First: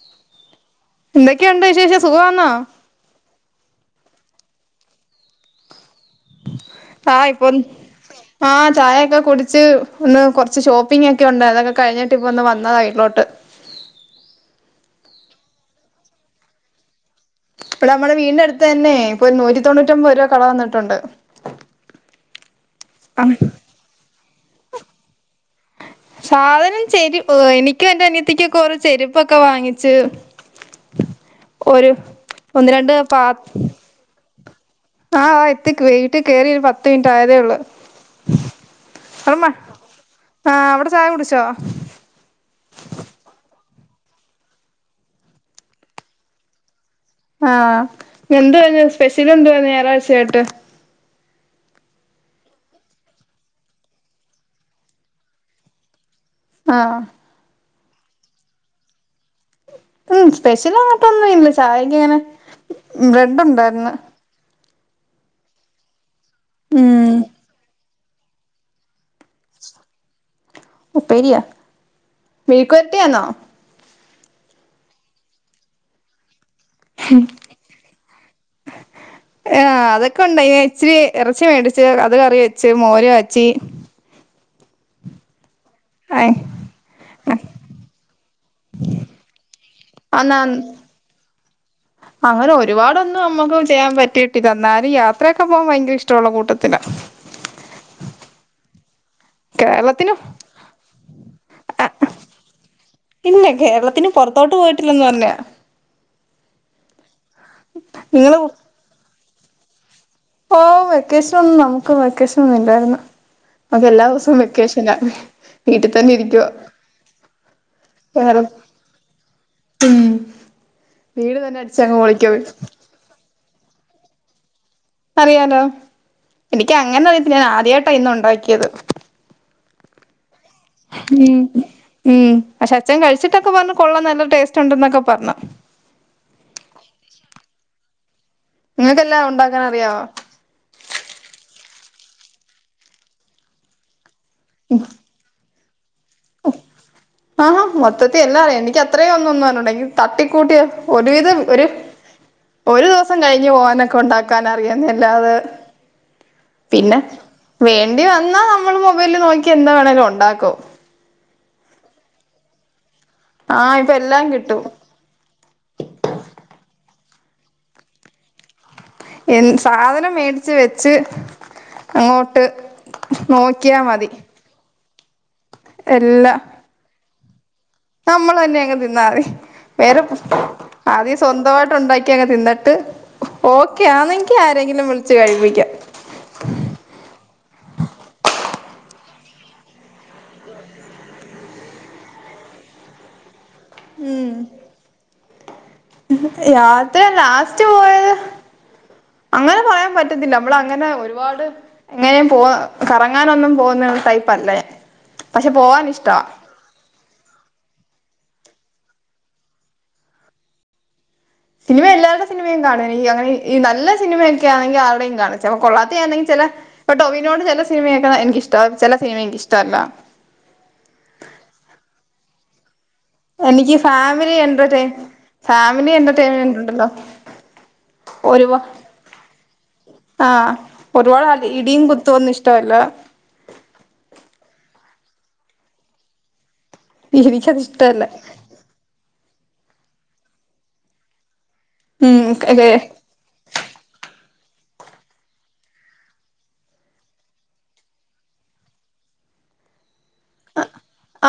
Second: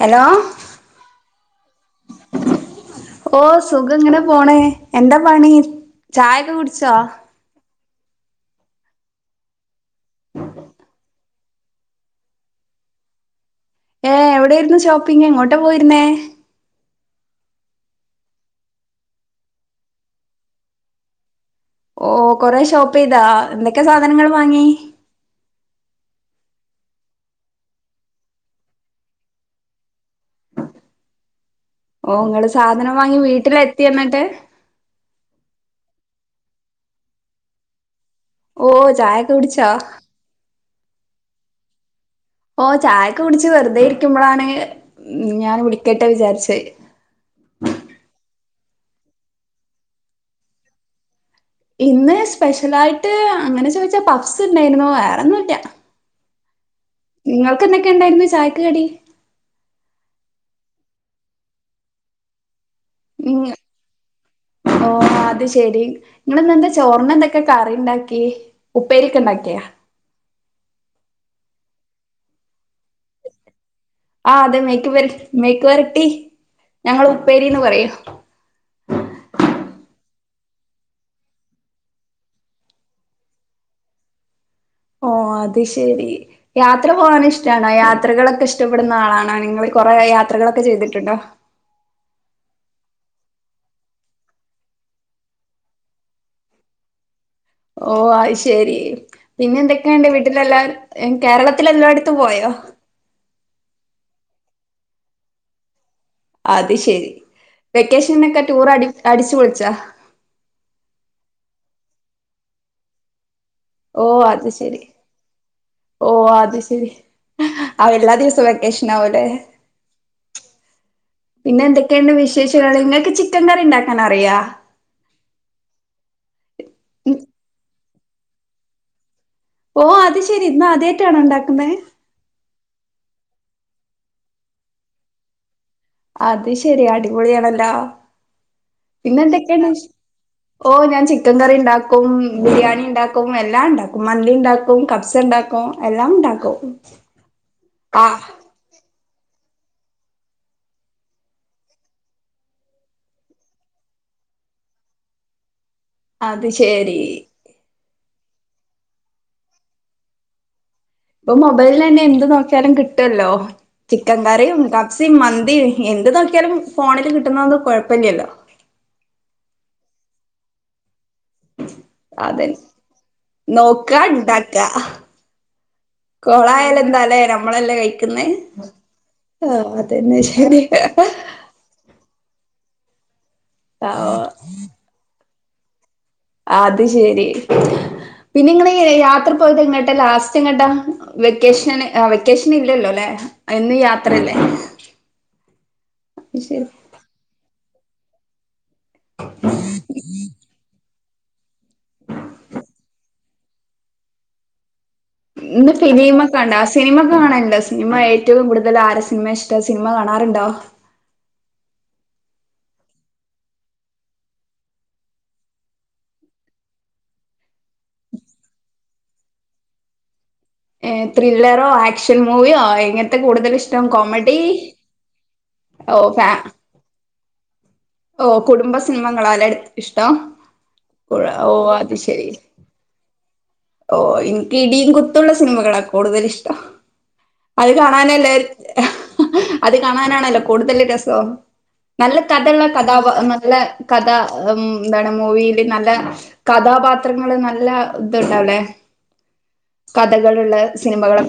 Hello ഒക്കെയുണ്ട് വിശേഷം സുഖാന്നോ ഓ സുഖം ഇങ്ങനെ പോണേ എന്താ പണി ചായൊക്കെ കുടി ആ ഇപ്പൊ ആഹ ചായൊക്കെ കുടിച്ച് ഒന്ന് കുറച്ച് ഷോപ്പിംഗ് ഒ ക്കയ ഉണ്ട് അതൊക്കെ കഴിഞ്ഞിട്ട് ഇപ്പൊ ഒന്ന് വന്നതാ വീട്ടിലോട്ട് ഏ എവിടൊയിരുന്നു ഷോപ്പിങ് എങ്ങോട്ടാ പോയിരുന്നേ ഇപ്പൊ നമ്മുടെ വീടിന്റെ അടുത്ത് തന്നെ ഇപ്പൊ ഒരു നൂറ്റി തൊണ്ണൂറ്റിമ്പൊത് രൂപ കട വന്നിട്ടുണ്ട് ഓ കൊറെ ഷോപ്പ് ചെയ്താ ആഹ് എന്തൊക്കെ സാധനങ്ങൾ വാങ്ങി സാധനം ചെരി എനിക്കും എന്റെ അനിയത്തിക്കൊക്കെ ഓരോ ചെരുപ്പൊക്കെ വാങ്ങിച്ച് ഒരു ഓ നിങ്ങള് ഒന്ന് രണ്ട് സാധനം വാങ്ങി പാ വീട്ടിലെത്തി എന്നിട്ട് ആഹ് എത്തി വീട്ട് കേറി ഒരു പത്ത് മിനിറ്റ് ആയതേ ഉള്ളു ഓ ചായൊക്കെ അമ്മ കുടിച്ചോ ആഹ് അവിടെ ചായ കുടിച്ചോ ഓ ചായൊക്കെ കുടിച്ച് വെറുതെ ഇരിക്കുമ്പോളാണ് ഉം ഞാൻ വിളിക്കട്ടെ വിചാരിച്ച ആഹ് എന്ത് സ്പെഷ്യൽ എന്ത് വാ ഞായറാഴ്ചയായിട്ട് ഇന്ന് സ്പെഷ്യല് ആയിട്ട് അങ്ങനെ ചോദിച്ചാ പബ്സ് ഉണ്ടായിരുന്നു വേറൊന്നുംല്ല ആഹ് നിങ്ങക്ക് എന്തൊക്കെ ഉണ്ടായിരുന്നു ചായക്ക് കടി ഉം സ്പെഷ്യൽ അങ്ങോട്ടൊന്നും ഇല്ല ചായക്ക് അങ്ങനെ ബ്രെഡ് ഉം ഉണ്ടായിന്ന് ഓ അത് ശെരി നിങ്ങള് ഇന്ന് എന്താ ഉം ചോറിന് എന്തൊക്കെ കറി ഉണ്ടാക്കി പേരി ഒക്കെണ്ടാക്കിയാ പേരിയാ മെഴക്കുവരട്ടിയാന്നോ ആ അതെ മേക്ക് മേക്ക് വരട്ടി ഞങ്ങ ഉപ്പേരിന്ന് പറയൂ ആഹ് അതൊക്കെ ഉണ്ടായിന് ഇച്ചിരി ഇറച്ചി മേടിച്ച് അത് കറി വെച്ച് മോര് കാച്ചി ഓ അത് ശെരി അയ് യാത്ര പോകാൻ ഇഷ്ടാണോ യാത്രകളൊക്കെ ഇഷ് ടപ്പെടുന്ന ആളാണോ നിങ്ങൾ കൊറെ അന്നാ യാത്രകളൊക്കെ ചെയ്തിട്ടുണ്ടോ അങ്ങനെ ഒരുപാടൊന്നും നമ്മുക്ക് ചെയ്യാൻ പറ്റിയിട്ടില്ല എന്നാലും യാത്രയൊക്കെ പോകാൻ ഭയങ്കര ഇഷ്ടമുള്ള കൂട്ടത്തിലാ ഓ അത്ശരി പിന്നെ എന്തൊക്കെയുണ്ട് കേരളത്തിനും വീട്ടിലെല്ലാ കേരളത്തിൽ എല്ലായിടത്തും പോയോ ഇല്ല കേരളത്തിന് പുറത്തോട്ട് പോയിട്ടില്ലെന്ന് പറഞ്ഞ അത് ശെരി വെക്കേഷനൊക്കെ നിങ്ങള് ടൂറടി അടിച്ചു പൊളിച്ചാ ഓ വെക്കേഷൻ ഒന്നും നമുക്ക് വെക്കേഷൻ ഒന്നും ഇല്ലായിരുന്നു അപ്പ എല്ലാ ഓ ദിവസവും അത് ശെരി വെക്കേഷനാ വീട്ടിൽ ഓ തന്നെ ഇരിക്കുവാ അത് ശെരി ആ എല്ലാ ദിവസവും വെക്കേഷൻ ആവുലേ ഉം വീട് തന്നെ പിന്നെ അടിച്ചങ്ങ് എന്തൊക്കെയാണ് പൊളിക്കും വിശേഷങ്ങൾ നിങ്ങൾക്ക് ചിക്കൻ കറി ഉണ്ടാക്കാൻ അറിയാ അറിയാലോ എനിക്ക് അങ്ങനെ അറിയത്തില്ല ഞാൻ ആദ്യായിട്ടാ ഇന്ന് ഉണ്ടാക്കിയത് ഓ അത്ശ ഉം ഉം ക്ഷേ അച്ചഛൻ കഴി ച്ചിട്ടൊക്കെ പറഞ്ഞു കൊള്ളാം നല്ല ടേസ്റ്റ് ഉണ്ട് എന്നൊക്കെ പറഞ്ഞു അത് ശെരി അടിപൊളിയാണല്ലോ പിന്നെ നിങ്ങൾക്കെല്ലാം ഉണ്ടാക്കാൻ എന്തൊകോണ്ട് അറിയാവോ ഓ ഞാൻ ചിക്കൻ കറി ഇണ്ടാ ക്കും ബിരിയാണി ഇണ്ടാക്കും എല്ലാം ഇണ്ടാക്കും മന്തി ഇണ്ടാക്കും കബ്സ് ഇണ്ടാക്കും ആഹാ ആ മൊത്തത്തി എല്ലാ എക്ക് ആ അത്രയും ഒന്ന് ഒന്ന് അറിഞ്ഞൂടൊ തട്ടിക്കൂട്ടിയ ഒരുവിധം ഒരു ഒരു ദിവസം കഴിഞ്ഞ് പോവാനൊക്കെ ഉണ്ടാക്കാൻ അറിയാന്ന് അല്ലാതെ അത് ശെരി വേണ്ടി വന്നാൽ നമ്മള് മൊബൈല് നോക്കി എന്താ വേണേലേ ഉണ്ടാക്കും ഇപ്പ മൊബൈലിൽ തന്നെ എന്ത് നോക്കിയാലും കിട്ടും ട്ടല്ലോ ആഹ് ഇപ്പൊ ചിക്കൻ എല്ലാം കറിയും കിട്ടും കപ്സി മന്തി എന്ത് നോക്കിയാലും ഫോണില് കിട്ടുന്നത്ത് കൊഴപ്പില്യല്ലോ എൻ സാധനം മേടിച്ച് വെച്ച് അങ്ങോട്ട് അതന്നെ നോക്കിയാ മതി കൊളായലേന്താലേ നമ്മളാന്നെ അങ്ങ് തിന്നതി ആഹ് വേറെ അതന്നെ ശരി ആദ്യം സ്വന്തമായിട്ട് ഉണ്ടാക്കി അങ്ങ് തിന്ന എന്നിട്ട് ഓക്കെ ആഹ് ആനെങ്കിൽ ആരെങ്കിലും വിളിച്ച് കഴിപ്പിക്കാം അത് ശെരി പിന്നെ ഇങ്ങള് രാത്രി പോയിട്ട് എങ്ങോട്ടെ ലാസ്റ്റ് എങ്ങട്ട വെക്കേഷന് വെക്കേഷൻ ഇല്ലല്ലോല്ലേ എന്നി യാത്രല്ലേ ശെരി യാത്ര ലാസ്റ്റ് പോയത് അങ്ങനെ പറയാൻ പറ്റത്തില്ല നമ്മള് അങ്ങനെ ഒരു ഒരുപാട് എങ്ങനെ പോ കറങ്ങാനൊന്നും പോവുന്നുള്ള ടൈപ്പല്ല ഞാൻ പക്ഷെ ഇന്ന് പോവാൻ ഇഷ്ടാ സിനിമ കണ്ടാ സിനിമ കാണണ്ട് സിനിമ ഏറ്റവും കൂടുതൽ ആരാ സിനിമയാ ഇഷ്ടം സിനിമ കാണാറുണ്ടോ സിനിമ എല്ലാവരുടെ സിനിമയും കാണം ഈ അങ്ങനെഈ നല്ല സിനിമയൊക്കെ ആണങ്കിൽ ആരുടെയും കാണിച്ചാ കൊള്ളാതെയാണെങ്കിൽ ചില ട്ടോ ടോവിനോട് ചില സിനിമക്ക എനിക്ക് ഇഷ്ട ചില സിനിമേ എനിക്ക് ഇഷ്ട്ടല്ല ഏ ത്രില്ലറോ ആക്ഷൻ മൂവിയോ എങ്ങനെ എനിക്ക് ഫാമിലി എന്റർ ഫാമിലി ഓഹ് ഫാ എന്റർടൈൻമെന്റ് ഉണ്ടല്ലോ ഓ ഒരുപാ കുടുംബ സിനിമങ്ങളാല്ലേ ഇഷ്ടം ആഹ് ഒരുപാട് ഓ ഇടിയും അത് ശെരി കുത്തുവൊന്നും ഇഷ്ടമല്ല ഓ എനിക്ക് ഇടിയും കുത്തുള്ള സിനിമകളാ കൂടുതൽ ഇഷ്ടം എനിക്കത് അത് ഇഷ്ടല്ല കാണാനല്ലേ അത് കാണാനാണല്ലോ കൂടുതൽ രസം നല്ല കഥുള്ള ഉം കഥ നല്ല കഥ ആ ഉം എന്താണ് മൂവിയില് നല്ല കഥാപാത്രങ്ങള് നല്ല ഇതുണ്ടാവലേ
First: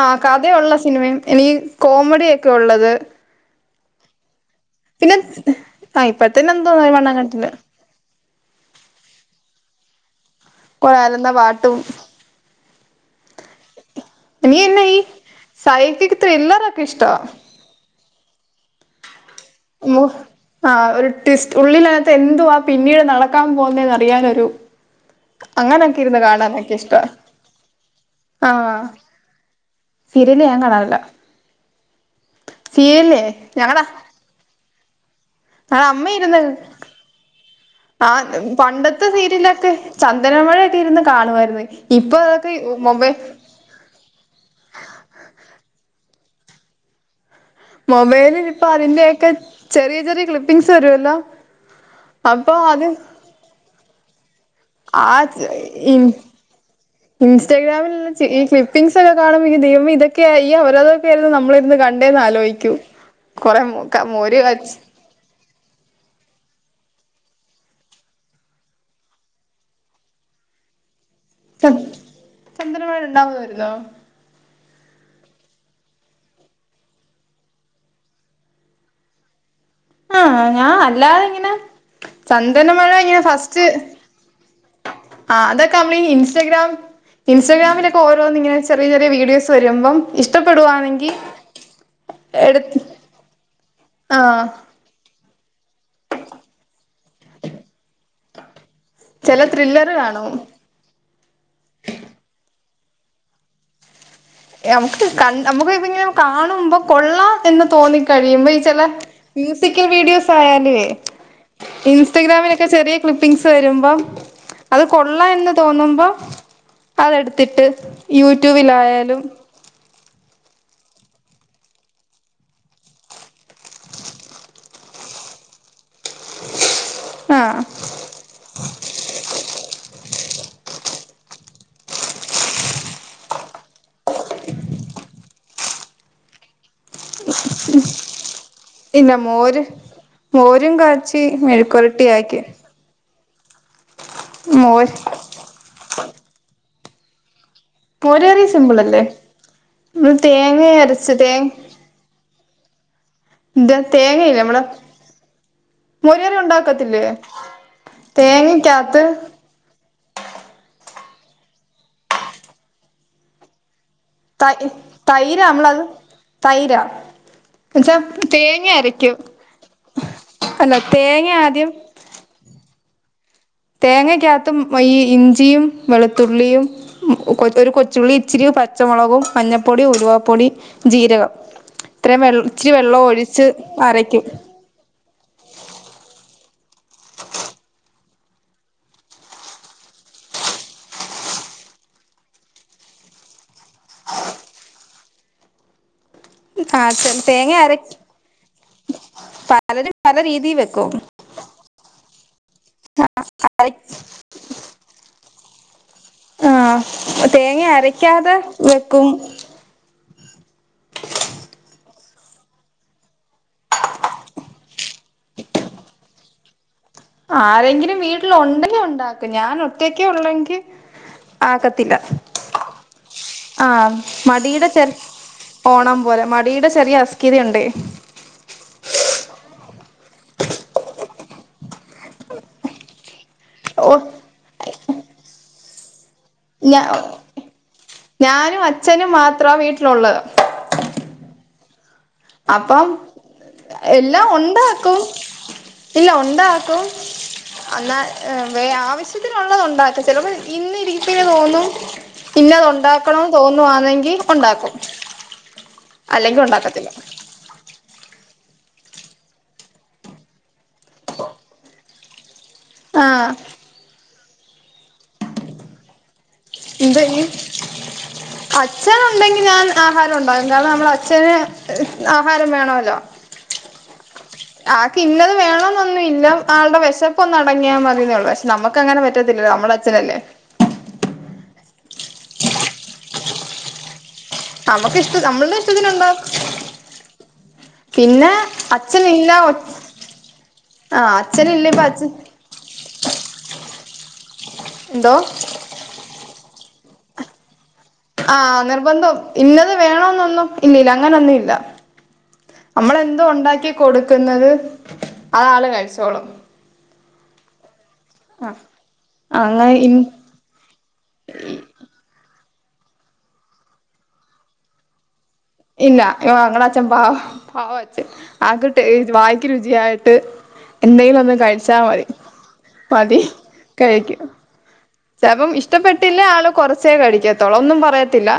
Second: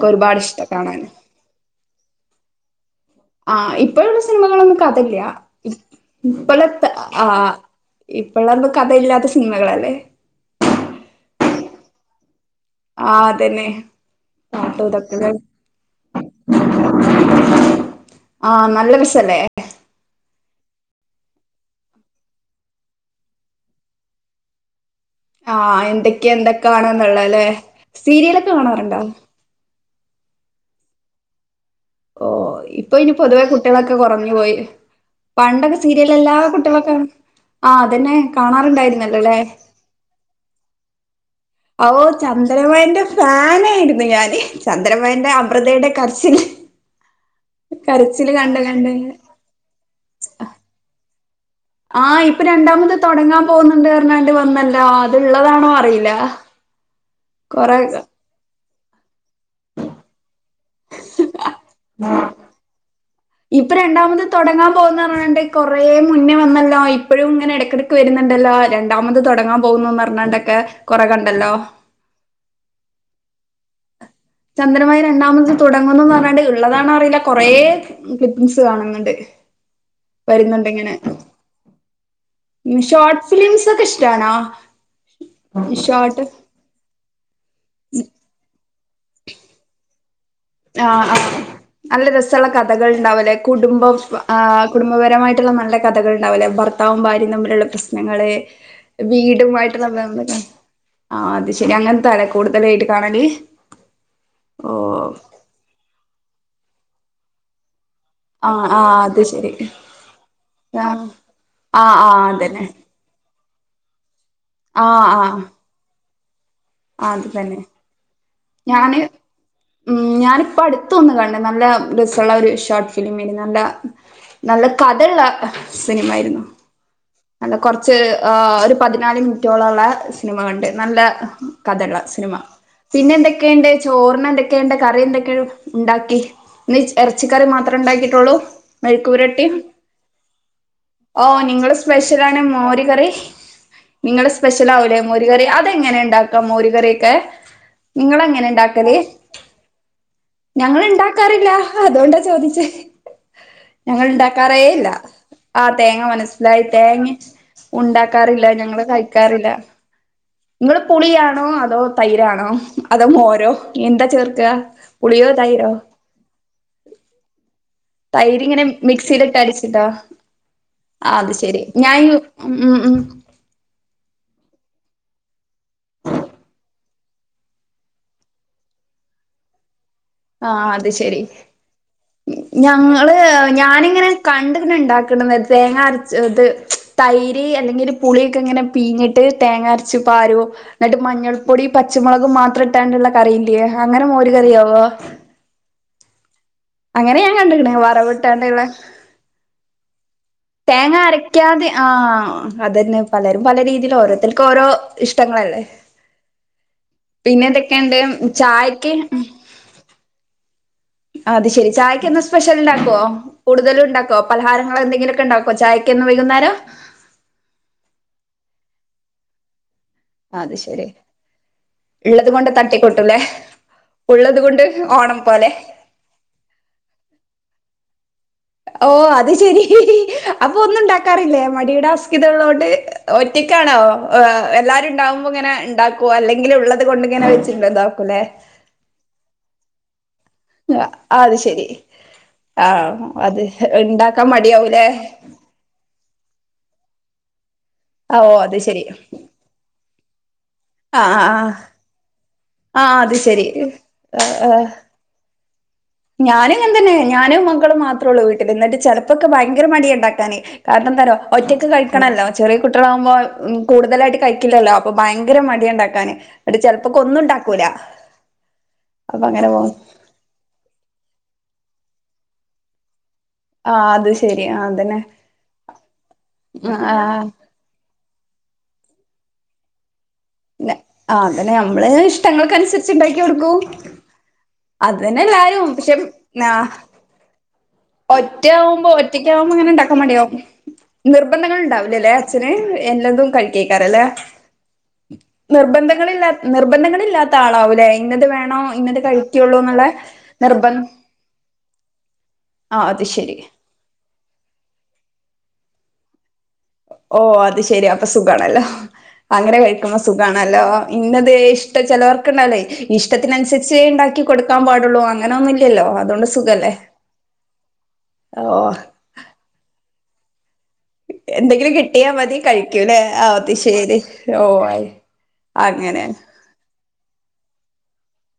ആ ഒരുപാട് ഇഷ്ട കഥയുള്ള കാണാന് സിനിമയും ഇനി കോമഡിയൊക്കെ ഉള്ളത് ആ ഇ സിനിമകളൊന്നും പിന്നെ കഥല്യാ ആഹ് ഇപ്പഴത്തന്നെ ഇപ്പോലെതെ എന്തോന്ന ആ മണ്ണാങ്കട്ടല് ഇപ്പഴിള്ളതൊന്നും കഥയില്ലാത്ത സിനിമകളല്ലേ കൊറാലന്ന പാട്ടും ആ അതന്നെ പാട്ടും നീയെനായി ഇതൊക്കെ [unintelligible] ല്ലാറോക്കേ ഇഷ്ട ആ നല്ല രസില്ലേ ഇമ്മോ ആ ഒരു ട്വിസ്റ്റ് ഉള്ളിൽ അനത്ത് എന്തുവാ ആ പിന്നീട് നടക്കാൻ പോവുനെന്ന് അറിയാനൊരു ആ അങ്ങനൊക്കെ ഇരുന്ന് എന്തൊക്കെയ കാണാനൊക്കെ എന്തൊക്കവാണ് ഇഷ്ട എന്നുള്ള അല്ലെ സീരിയലൊക്കെ കാണാറുണ്ട സിരിയല് ഞാൻ കാണറില്ല ഓ ഇപ്പൊ ഇനി പൊതുവെ കുട്ടികളൊക്കെ കുറഞ്ഞു പോയി പണ്ടൊക്കെ സീരിയൽ എല്ലാ കുട്ടികളൊക്കൊണ് ആ പണ്ടത്തെ സീരിലൊക്കെ ചന്ദനമഴയക്കെ ഇരുന്ന് കാണുവാരുന്ന് ഇപ്പൊ അതൊക്കെ ചന്ദനമഴയെന്റെ മൊബൈ ഫാനായിരുന്നു ഞാന് ചന്ദനമഴന്റെ അമൃതയുടെ കർച്ചില് മൊബൈലിൽ ഇപ്പൊ അതിന്റെക്കെ ചെറിയ ചെറിയ ക്ലിപ്പിങ്സ് വരുവല്ലോ ആഹ് ഇപ്പൊ അപ്പൊ അത് രണ്ടാമത് തൊടങ്ങാൻ പോന്നുണ്ട്റഞ്ഞാണ്ടിപോ ആ ജ് ഇൻ കൊറെ ഇൻസ്റ്റാഗ്രാമില്ള്ള ച് ഈ ക്ലിപ്പിംഗ്സ് ഒക്കെ കാണുമ്പോക്ക് ദൈവമേ ഇതൊക്കെയായി ഈ അവരാധോക്കെ ആയിരുന്നു നമ്മ്ളിരുന്ന് കണ്ടേന്ന് ആലോയ്ക്കു ഇപ്പൊ രണ്ടാമത് തൊടങ്ങാൻ പോന്ന് പറഞ്ഞ്ണ്ട് കൊറെ മുന്നേ വന്നല്ലോ ഇപ്പോഴും ഇങ്ങനെ എടയ്ക്കെടക്ക് വരുന്നുണ്ടല്ലോ രണ്ടാമത് തൊടങ്ങാ പോകുന്നൂന്ന് പറഞ്ഞാണ്ടൊക്കെ ചം ചന്ദനമഴ രണ്ടാമത് വരുന്നോ ചന്ദനമയ രണ്ടാമത് തുടങ്ങുന്നൂന്ന് പറഞ്ഞാണ്ട് ഇള്ളതാണോ അറീല്ല കൊറെേ ക്ലിപ്പിങ്സ് കാണുന്നുണ്ട് ആഹ് ഞാ വരുന്നുണ്ടിങ്ങനെ അല്ലാതെ ഇങ്ങനെ ചനന്ദനമഴ ഇങ്ങനെ ഷോർട്ട് ഫസ്റ്റ് ഫിലിംസ് ഒക്കെ ഇഷ്ടാണോ ആഹ് അതൊക്കെ അമ്മള്ഈ ഷോർട്ട് ഇൻസ്റ്റഗ്രാം ഇൻസ്റ്റഗ്രാമിലൊക്കെ ഓരോന്നിങ്ങനെ ച് ചെറിയ ചെറിയ വീഡിയോസ് വരുമ്പം ആഹ് ഇഷ്ടപ്പെടുവാണെങ്കിൽ ആഹ് നല്ല രസ്സള്ള എടു കഥകൾ ഇണ്ടാവ് അല്ലെ കുടുംബം പ് ആ ആഹ് കുടുംബപര മായിട്ടുള്ള നല്ല കഥകൾണ്ടാവില്ലേ ഭർത്താവും ഭാര്യയും തമ്മിലുള്ളപ്രസ് നങ്ങള് ചില വീടുമായിട്ടൊള്ള ത്രില്ലർ കാണും ബന്ധങ്ങ ആ അത് ശെരി അങ്ങൻതത്തെ ആണേ കൂടുതലായിട്ട് കാണല് യമുക്ക് ഓഹ് കൺ അമുക്ക് ഇപ്പ ഇങ്ങനെ കാണുമ്പോ കൊള്ളാം എന്ന് തോന്നിപ്പി കഴിയുമ്പോ ഈ ആഹ് ചെല ആഹ് അത് ശരി മ്യൂസിക്കൽ വീഡിയോസ് ആയാലുവേ ആഹ് ആഹ് ആഹ് അതന്നെ ഇൻസ്റ്റഗ്രാമിലൊക്കെ ചെറിയ ക്ലിപ്പിംഗ്സ് വരുമ്പോ അത് ആഹ് കൊള്ളാം ആഹ് എന്ന് തോന്നുമ്പോ അത് തന്നെ അതെടുത്തിട്ട് ഞാന് യൂട്യൂബിലായാലും ഉം ഞാനിപ്പോ അടുത്തൊന്ന് കണ്ട് നല്ല രസോമുള്ള ഒരു ഷോർട്ട് ഫിലിംമിന് നല്ല നല്ല കഥള്ള സിനിമ്മാരുന്നു നല്ല ആഹ് കൊറച്ച് ആ ഒരു പതിനാല് മിനിറ്റോളംള്ള സിനിമ കണ്ട് നല്ല കഥള്ള സിനിമ. പിന്നെ എന്തൊക്കെയ്ണ്ട് ചോർനെന്തെക്കെയുണ്ട് കറി എന്തൊക്കെയെഴു ഇണ്ടാക്കി ന്നീജ് എറച്ചിക്കറി മാത്രേ ഇണ്ടാക്കിട്ടോള്ളൂ ഇല്ല മെഴുക്കുപുരട്ടീം മോര് മോരും കാച്ചി ഓ നിങ്ങള് മെഴുക്കുരട്ടിയാക്കി സ്പെഷ്യലാണ് മോരി കറി നിങ്ങൾടെ സ്പെഷ്യലാവൂലേ മോര് കറി അതെങ്ങനെ ഇണ്ടാക്കാം മോര് കറിയൊക്കെ മോര്കറി നിങ്ങളങ്ങനെ ഇണ്ടാക്കല് സിമ്പിളല്ലേ നമ്മള് തേങ്ങ അരച്ച് തേ ഞങ്ങളിണ്ടാക്കാറില്ല അതുകൊണ്ടാ ചോദിച്ചെ ഇത് ഞങ്ങൾ തേങ്ങയില്ലേ നമ്മള് ഇണ്ടാക്കാറേയില്ല ആഹ് തേങ്ങ മോര് കറി മനസ്സിലായി ഉണ്ടാക്കത്തില്ലേ തേങ്ങ ഉണ്ടാക്കാറില്ല ഞങ്ങള് തേങ്ങക്കകത്ത് കയ്ക്കാറില്ല ഇങ്ങള് പുളിയണോ അതോ തൈരാണോ അതോ മോരോ എന്താ ചേർക്കാ തൈ പുളിയോ തൈരാ തൈരോ നമ്മളത് തൈരാ എന്നുവെച്ചാ തൈരിങ്ങനെ തേങ്ങ മ് അരക്കും മിക്സിയിലിട്ടടിച്ചിട്ടോ അല്ല ആ തേങ്ങ അത് ശെരി ഞായൂ ഊംഊം തേങ്ങക്കാത്തും വഈ ഇഞ്ചിയും വെളുത്തുള്ളിയും ഉം കൊ ഒരു കൊച്ചുള്ളി ഇച്ചിരി പച്ചമൊളകും മഞ്ഞപ്പൊടി, ഉരുവാപ്പൊടി, ആ അത് ശെരി ജീരകം ഇത്രയും വെ ഇച്ചിരി വെള്ളം ഞങ്ങള് ഒഴിച്ച് ഞാനിങ്ങനെ അരയ്ക്കും കണ്ട്ക്ക്ന്ണ്ടാ ക്ക്ണ്ന്നെ തേങ്ങ അരച് ത് തൈര് അല്ലെങ്കില് പുളീക്കെ ഇങ്ങനെ പീഞ്ഞിട്ട് തേങ്ങരച്ചു പരൂ ന്നിട്ട് മഞ്ഞൾപ്പൊടി, പച്ചമൊളകും മാത്രം ഇട്ടാണ്ട്ള്ള കറി ഇല്ലിയേ അങ്ങനെ മോര് കറിയോവോ [unintelligible] ആ അങ്ങനെ ഞാൻ തേങ്ങ കണ്ട്ക്ക്ണ് അരക്കും വറവ്ട്ടാണ്ടയൊള്ള പലരും പല രീതിയിൽ വെക്കും തേങ്ങ അരക്കാതെ ആ അതന്നെ പലരും പല രീതിൽ ഓരോരുത്തർക്ക് ഓരോ ഇഷ്ടങ്ങളല്ലേ ആ തേങ്ങ പിന്നെന്തൊക്കെയുണ്ട് അരക്കാതെ ചായക്ക് വെക്കും അത് ശെരി ചായക്കെന്നും സ്പെഷ്യൽ ഇണ്ടാക്കോ കൂടുതലും ഉണ്ടാക്കോ പലഹാരങ്ങളെ എന്തെങ്കിലും ഇണ്ടാക്കോ ചായക്ക് എന്നും വൈകുന്നേരം ആരെങ്കിലും വീട്ടില് ഒണ്ടെങ്കി ഒണ്ടാക്കും ഞാൻ ഒറ്റക്കേ ഒള്ളെങ്കിൽ ള്ളത് കൊണ്ട് തട്ടിക്കൂട്ടുംല്ലേ ആഹ് മടിയുടെ ചെ ഓണം പോലെ മടിയുടെ ചെറിയ അസ്കിതി ഉണ്ടേ ഓ അത് ശരി അപ്പൊ ഒന്നും ണ്ടാക്കാറില്ലേ? മടിയുടെ അസ്കി തള്ളോണ്ട്‌. ത്തിക്കാണോ ഓ എല്ലാവരും ഉണ്ടാവുമ്പോ ഇങ്ങനെ ണ്ടാക്കു അല്ലെങ്കില് ഞ ഉള്ളത് കൊണ്ട്‌ ഇങ്ങനെ വെച്ചിണ്ടതാക്കൂലേ? ഒള്ള ആ അത് ശരി. അപ്പം ആഹ് അത് എല്ലാം ഇണ്ടാക്കാൻ മടിയാവൂലേ ഉണ്ടാക്കും. ഇല്ല ഉണ്ടാക്കും എന്നാ ഓ അത് വേ ശരി ആവശ്യത്തിനുള്ളത് ഉണ്ടാക്കും ചിലപ്പോ ഇന്ന് ആഹ് രിപ്പനെ ആഹ് തോന്നും. ഇന്നത് ആഹ് അത് ഉണ്ടാക്കണന്ന് ശരി തോന്നുവാന്നെ ങ്കി ഉണ്ടാക്കും. അല്ലെങ്കി ഉണ്ടാക്കത്തില്ല ഞാനുംകണ്ടന്നെ ഞാനും മക്കളും മാത്രം ള്ളൂ വീട്ടിൽ എന്നിട്ട് ചെലപ്പൊക്കെ ഭയങ്കര മടിയാണ്ടാക്കാന്. കാരണംന്താ റിയോ ഒറ്റക്ക് കഴിക്കണല്ലോ? ചെറിയ കുട്ടികളാവുമ്പോ ആഹ് കൂടുതലായിട്ട് കഴിക്കില്ലല്ലോ? അപ്പൊ ഭയങ്കര മടിയ ണ്ടാക്കാാന്. ട്ട് ചിലപ്പോ ക്കൊന്നും ഉണ്ടാക്ക അച്ഛനു ണ്ടെങ്കി ഞാൻ പോകും ആഹാരം ഉണ്ടാകും. കാരണം നമ്മ അച്ഛ ചന് ആഹാരം വേണല്ലോ? ആ അത് ശ ആക്ക് ഇന്നത് വേണം എന്നൊന്നും ഇല്ല ആൾടെ ആഹ് വിശപ്പൊന്നടങ്ങിയാ മതിന്നെ ള്ളൂ. പക്ഷെ നമക്ക് ക്ക ങ്ങനെ പറ്റത്തില്ലല്ലോ? നമ്മുടെ അച്ഛനല്ലേ? ല്ലാ അ അങ്ങനെ നമ്മളെ ഇഷ്ടങ്ങൾക്ക നുസരിച്ച് ണ്ടാക്കി കൊടുക്കൂ നമുക്ക് അത് ഇഷ്ട നമ്മളുടെ തന്നെല്ലാരും. പക്ഷെ ഇഷ്ടത്തിനുണ്ടാക്കും ആ പിന്നെ ഒറ്റ ആകുമ്പോ അച്ഛനില്ല ഒറ്റക്കാവുമ്പോ ങ്ങനെ ണ്ടാക്കാൻ മടിയാകും. ആ നിർബന്ധങ്ങൾ അച്ഛനില്ല ഇപ്പ അച്ഛൻ ണ്ടാവില്ലല്ലേ അച്ഛന്? എല്ലാതും കഴിക്കേക്കാരം ല്ലേ? എന്തോ നിർബന്ധങ്ങളില്ലാത്ത നിർബന്ധങ്ങളില്ലാത്ത ആളാവൂലേ? ഇന്നത് ആഹ വേണോ ഇന്നത് നിർബന്ധം കഴിക്കുള്ളൂ ഇന്നത് എന്നുള്ള വേണന്നൊന്നും നിർബന്ധം ഇല്ലല്ല അങ്ങനൊന്നും ഇല്ല. ആ അത് മ്മളെന്തോ ശരി ഒണ്ടാക്കി കൊടുക്ന്നത്, അതാള് കഴിച്ചോളും. ഓ അത് ശെരി അ ആ സുഖണല്ലോ? അങ്ങനെ കഴിക്കുമ്പോ സുഖാണല്ലോ. ഇന്നതെ ഇഷ്ട ചിലവർക്ക് ല്ലേ ഇഷ്ടത്തിനുസരിച്ചേ ണ്ടാക്കി കൊടുക്കാൻ പാടൊള്ളൂ ഇല്ല യോ ങ്ങടെ അച്ഛൻ പാവ പാവച്ചൻ ആ ഓ കിട്ട് വായിക്ക് രുചിയായി ട്ട് എന്തെലും ഒന്ന് എന്തെങ്കിലും കഴിച്ചാ മതി കിട്ടിയാ കഴിക്കൂലേ മതി ആ അത് ശരി കഴിക്കും. ഓ ആയി ചെപ്പം അങ്ങനെ ഇഷ്ടപ്പെട്ടില്ലേ ആള് കൊറച്ചേകഴിക്കാത്തോള്ള ഒന്നും പറയത്തില്ല.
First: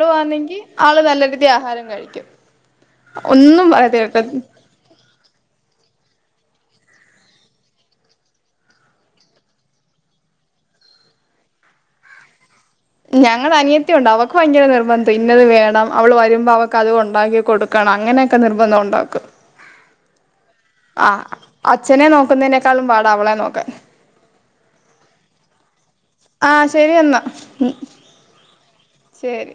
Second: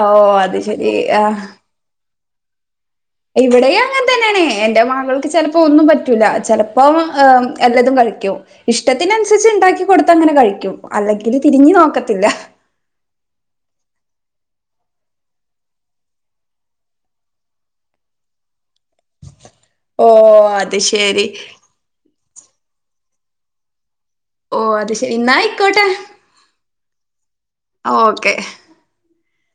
ഓ അത് ശരി ആള് ആ നല്ല രീതി ആഹാരം കഴിക്കും. ഒന്നും ഇവിടെയും അങ്ങനെ പറയത്തില്ല തന്നണേ എൻറെ മകൾക്ക് ചെലപ്പോ ഒന്നും പറ്റ ല്ലാ. ചെലപ്പോ ഇ എല്ലാതും കഴിക്കും. ഇഷ്ടത്തിനനുസരിച്ച് ണ്ടാക്കി കൊടുത്ത ങ്ങനെ കഴിക്കുംഅല്ലാതെ അല്ലെങ്കില് തിരിഞ് നോക്കത്തില്ല. ഞങ്ങളെ അനിയത്തിയുണ്ട്. അവക്ക് വ യങ്കര നിർബന്ധ, ഇന്നത് വേണം അവള് വരുമ്പോ അവക്ക് അതൊണ്ടാക്കി കൊടുക്കണം. അങ്ങനെയൊക്കെ നിർബന്ധവുണ്ട വക്ക്. ഓ അത് അ ശരി അച്ഛനെ നോക്കുന്നതിനെ ക്കാളും പാട അവളെ നോക്കാൻ. ഓ അത് ശരി ന്ന അയ്ക്കോട്ടെ. ആ ശരി എന്നാ ഓക്കെ ശരി.